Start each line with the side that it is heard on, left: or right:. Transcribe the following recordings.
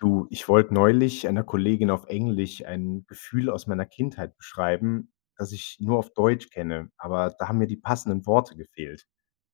left: Du, ich wollte neulich einer Kollegin auf Englisch ein Gefühl aus meiner Kindheit beschreiben, das ich nur auf Deutsch kenne, aber da haben mir die passenden Worte gefehlt.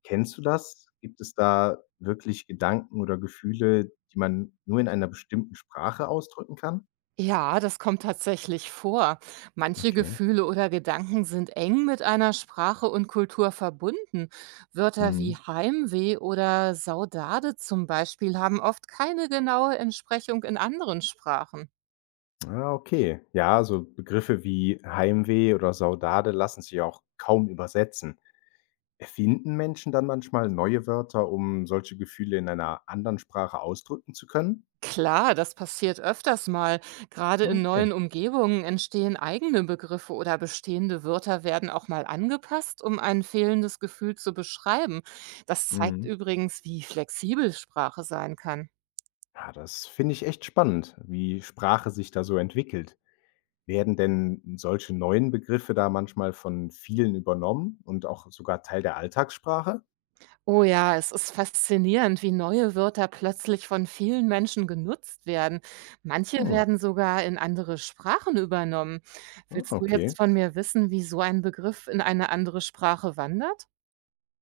left: Kennst du das? Gibt es da wirklich Gedanken oder Gefühle, die man nur in einer bestimmten Sprache ausdrücken kann?
right: Ja, das kommt tatsächlich vor. Manche
left: Okay.
right: Gefühle oder Gedanken sind eng mit einer Sprache und Kultur verbunden. Wörter wie
left: Mhm.
right: Heimweh oder Saudade zum Beispiel haben oft keine genaue Entsprechung in anderen Sprachen.
left: Ah, okay. Ja, so Begriffe wie Heimweh oder Saudade lassen sich ja auch kaum übersetzen. Erfinden Menschen dann manchmal neue Wörter, um solche Gefühle in einer anderen Sprache ausdrücken zu können?
right: Klar, das passiert öfters mal. Gerade in
left: Okay.
right: neuen Umgebungen entstehen eigene Begriffe oder bestehende Wörter werden auch mal angepasst, um ein fehlendes Gefühl zu beschreiben. Das zeigt
left: Mhm.
right: übrigens, wie flexibel Sprache sein kann.
left: Ja, das finde ich echt spannend, wie Sprache sich da so entwickelt. Werden denn solche neuen Begriffe da manchmal von vielen übernommen und auch sogar Teil der Alltagssprache?
right: Oh ja, es ist faszinierend, wie neue Wörter plötzlich von vielen Menschen genutzt werden. Manche
left: Hm,
right: werden sogar in andere Sprachen übernommen.
left: ah,
right: Willst du
left: okay.
right: jetzt von mir wissen, wie so ein Begriff in eine andere Sprache wandert?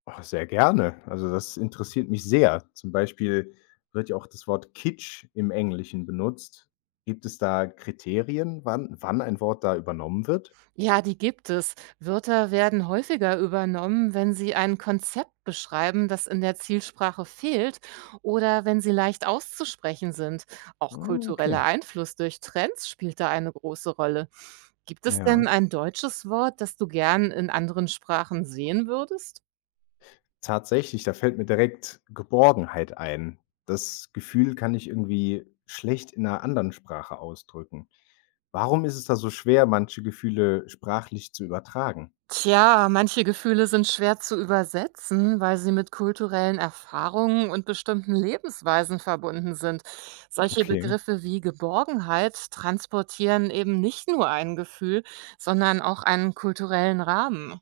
left: Ach, sehr gerne. Also das interessiert mich sehr. Zum Beispiel wird ja auch das Wort Kitsch im Englischen benutzt. Gibt es da Kriterien, wann ein Wort da übernommen wird?
right: Ja, die gibt es. Wörter werden häufiger übernommen, wenn sie ein Konzept beschreiben, das in der Zielsprache fehlt oder wenn sie leicht auszusprechen sind. Auch
left: Hm, okay.
right: kultureller Einfluss durch Trends spielt da eine große Rolle. Gibt es
left: Ja.
right: denn ein deutsches Wort, das du gern in anderen Sprachen sehen würdest?
left: Tatsächlich, da fällt mir direkt Geborgenheit ein. Das Gefühl kann ich irgendwie schlecht in 'ner anderen Sprache ausdrücken. Warum ist es da so schwer, manche Gefühle sprachlich zu übertragen?
right: Tja, manche Gefühle sind schwer zu übersetzen, weil sie mit kulturellen Erfahrungen und bestimmten Lebensweisen verbunden sind. Solche
left: Okay,
right: Begriffe wie Geborgenheit transportieren eben nicht nur ein Gefühl, sondern auch einen kulturellen Rahmen.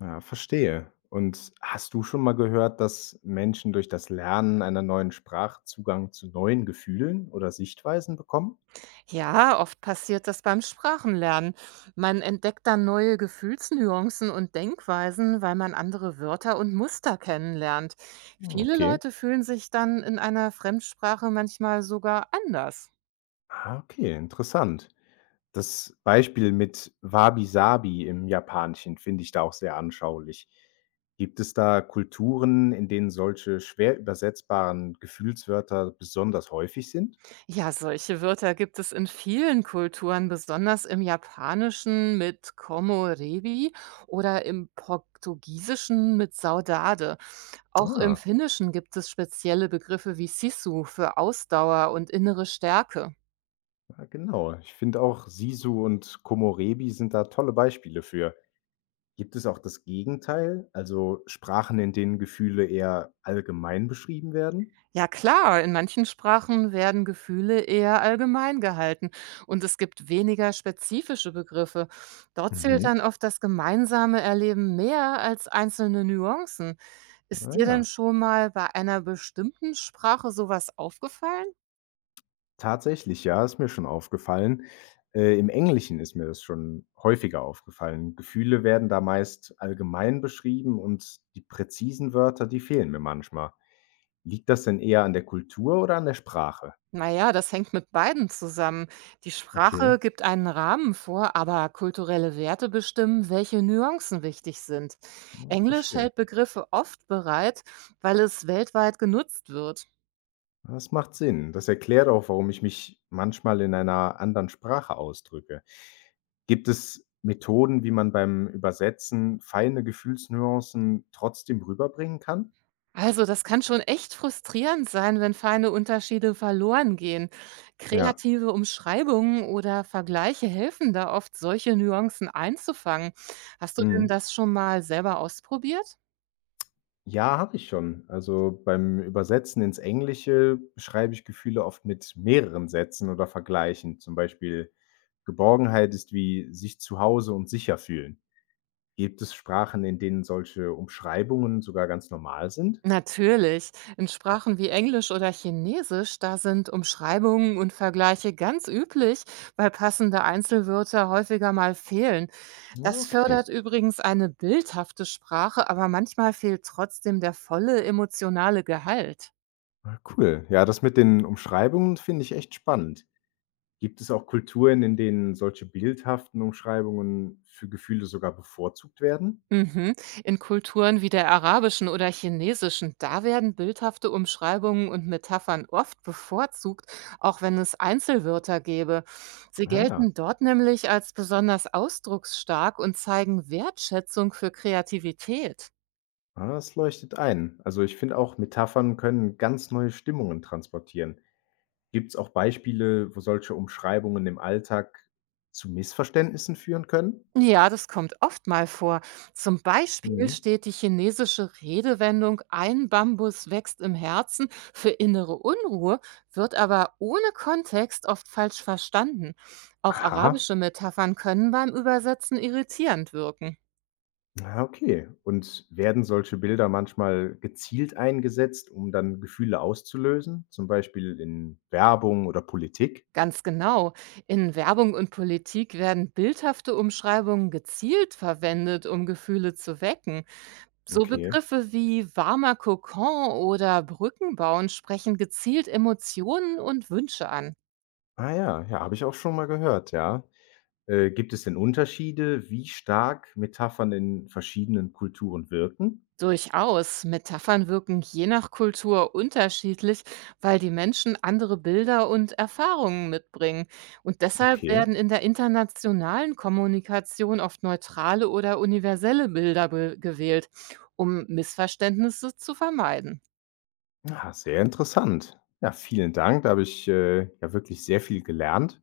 left: ja, verstehe. Und hast du schon mal gehört, dass Menschen durch das Lernen einer neuen Sprache Zugang zu neuen Gefühlen oder Sichtweisen bekommen?
right: Ja, oft passiert das beim Sprachenlernen. Man entdeckt dann neue Gefühlsnuancen und Denkweisen, weil man andere Wörter und Muster kennenlernt.
left: Hm,
right: Viele
left: okay.
right: Leute fühlen sich dann in einer Fremdsprache manchmal sogar anders.
left: Ah, okay, interessant. Das Beispiel mit Wabi-Sabi im Japanischen finde ich da auch sehr anschaulich. Gibt es da Kulturen, in denen solche schwer übersetzbaren Gefühlswörter besonders häufig sind?
right: Ja, solche Wörter gibt es in vielen Kulturen, besonders im Japanischen mit Como Revi oder im Portugiesischen mit Saudade. Auch im
left: Ah,
right: Finnischen gibt es spezielle Begriffe wie Sisu für Ausdauer und innere Stärke.
left: ja genau. Ich finde auch Sisu und Komorebi sind da tolle Beispiele für. Gibt es auch das Gegenteil, also Sprachen, in denen Gefühle eher allgemein beschrieben werden?
right: Ja klar, in manchen Sprachen werden Gefühle eher allgemein gehalten und es gibt weniger spezifische Begriffe. Dort zählt dann
left: Mhm.
right: oft das gemeinsame Erleben mehr als einzelne Nuancen. Ist
left: Ah
right: dir denn
left: ja.
right: schon mal bei einer bestimmten Sprache sowas aufgefallen?
left: Tatsächlich, ja, ist mir schon aufgefallen. Im Englischen ist mir das schon häufiger aufgefallen. Gefühle werden da meist allgemein beschrieben und die präzisen Wörter, die fehlen mir manchmal. Liegt das denn eher an der Kultur oder an der Sprache?
right: Na ja, das hängt mit beiden zusammen. Die
left: Okay,
right: Sprache gibt einen Rahmen vor, aber kulturelle Werte bestimmen, welche Nuancen wichtig sind.
left: ja,
right: Englisch
left: verstehe.
right: hält Begriffe oft bereit, weil es weltweit genutzt wird.
left: Das macht Sinn. Das erklärt auch, warum ich mich manchmal in einer anderen Sprache ausdrücke. Gibt es Methoden, wie man beim Übersetzen feine Gefühlsnuancen trotzdem rüberbringen kann?
right: Also, das kann schon echt frustrierend sein, wenn feine Unterschiede verloren gehen.
left: Ja.
right: Kreative Umschreibungen oder Vergleiche helfen da oft, solche Nuancen einzufangen. Hast du
left: Hm.
right: denn das schon mal selber ausprobiert?
left: Ja, habe ich schon. Also, beim Übersetzen ins Englische beschreibe ich Gefühle oft mit mehreren Sätzen oder Vergleichen. Zum Beispiel: „Geborgenheit ist wie sich zu Hause und sicher fühlen.“ Gibt es Sprachen, in denen solche Umschreibungen sogar ganz normal sind?
right: Natürlich. In Sprachen wie Englisch oder Chinesisch, da sind Umschreibungen und Vergleiche ganz üblich, weil passende Einzelwörter häufiger mal fehlen.
left: Ah,
right: Das
left: okay.
right: fördert übrigens eine bildhafte Sprache, aber manchmal fehlt trotzdem der volle emotionale Gehalt.
left: Ah, cool. Ja, das mit den Umschreibungen finde ich echt spannend. Gibt es auch Kulturen, in denen solche bildhaften Umschreibungen für Gefühle sogar bevorzugt werden?
right: Mhm. In Kulturen wie der arabischen oder chinesischen, da werden bildhafte Umschreibungen und Metaphern oft bevorzugt, auch wenn es Einzelwörter gäbe. Sie
left: Ah ja.
right: gelten dort nämlich als besonders ausdrucksstark und zeigen Wertschätzung für Kreativität.
left: Ah, das leuchtet ein. Also, ich finde auch, Metaphern können ganz neue Stimmungen transportieren. Gibt es auch Beispiele, wo solche Umschreibungen im Alltag zu Missverständnissen führen können?
right: Ja, das kommt oft mal vor. Zum Beispiel
left: Mhm.
right: steht die chinesische Redewendung Ein Bambus wächst im Herzen für innere Unruhe, wird aber ohne Kontext oft falsch verstanden. Auch
left: Aha,
right: arabische Metaphern können beim Übersetzen irritierend wirken.
left: ja, okay. Und werden solche Bilder manchmal gezielt eingesetzt, um dann Gefühle auszulösen, zum Beispiel in Werbung oder Politik?
right: Ganz genau. In Werbung und Politik werden bildhafte Umschreibungen gezielt verwendet, um Gefühle zu wecken. So
left: Okay.
right: Begriffe wie warmer Kokon oder Brückenbauen sprechen gezielt Emotionen und Wünsche an.
left: Ah ja, ja, habe ich auch schon mal gehört, ja. Gibt es denn Unterschiede, wie stark Metaphern in verschiedenen Kulturen wirken?
right: Durchaus, Metaphern wirken je nach Kultur unterschiedlich, weil die Menschen andere Bilder und Erfahrungen mitbringen. Und deshalb
left: Okay.
right: werden in der internationalen Kommunikation oft neutrale oder universelle Bilder gewählt, um Missverständnisse zu vermeiden.
left: Ah, sehr interessant. Ja, vielen Dank. Da habe ich, ja wirklich sehr viel gelernt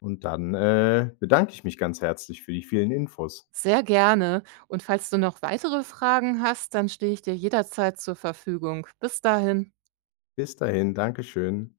left: und dann, bedanke ich mich ganz herzlich für die vielen Infos.
right: Sehr gerne. Und falls du noch weitere Fragen hast, dann stehe ich dir jederzeit zur Verfügung. Bis dahin.
left: Bis dahin, Dankeschön.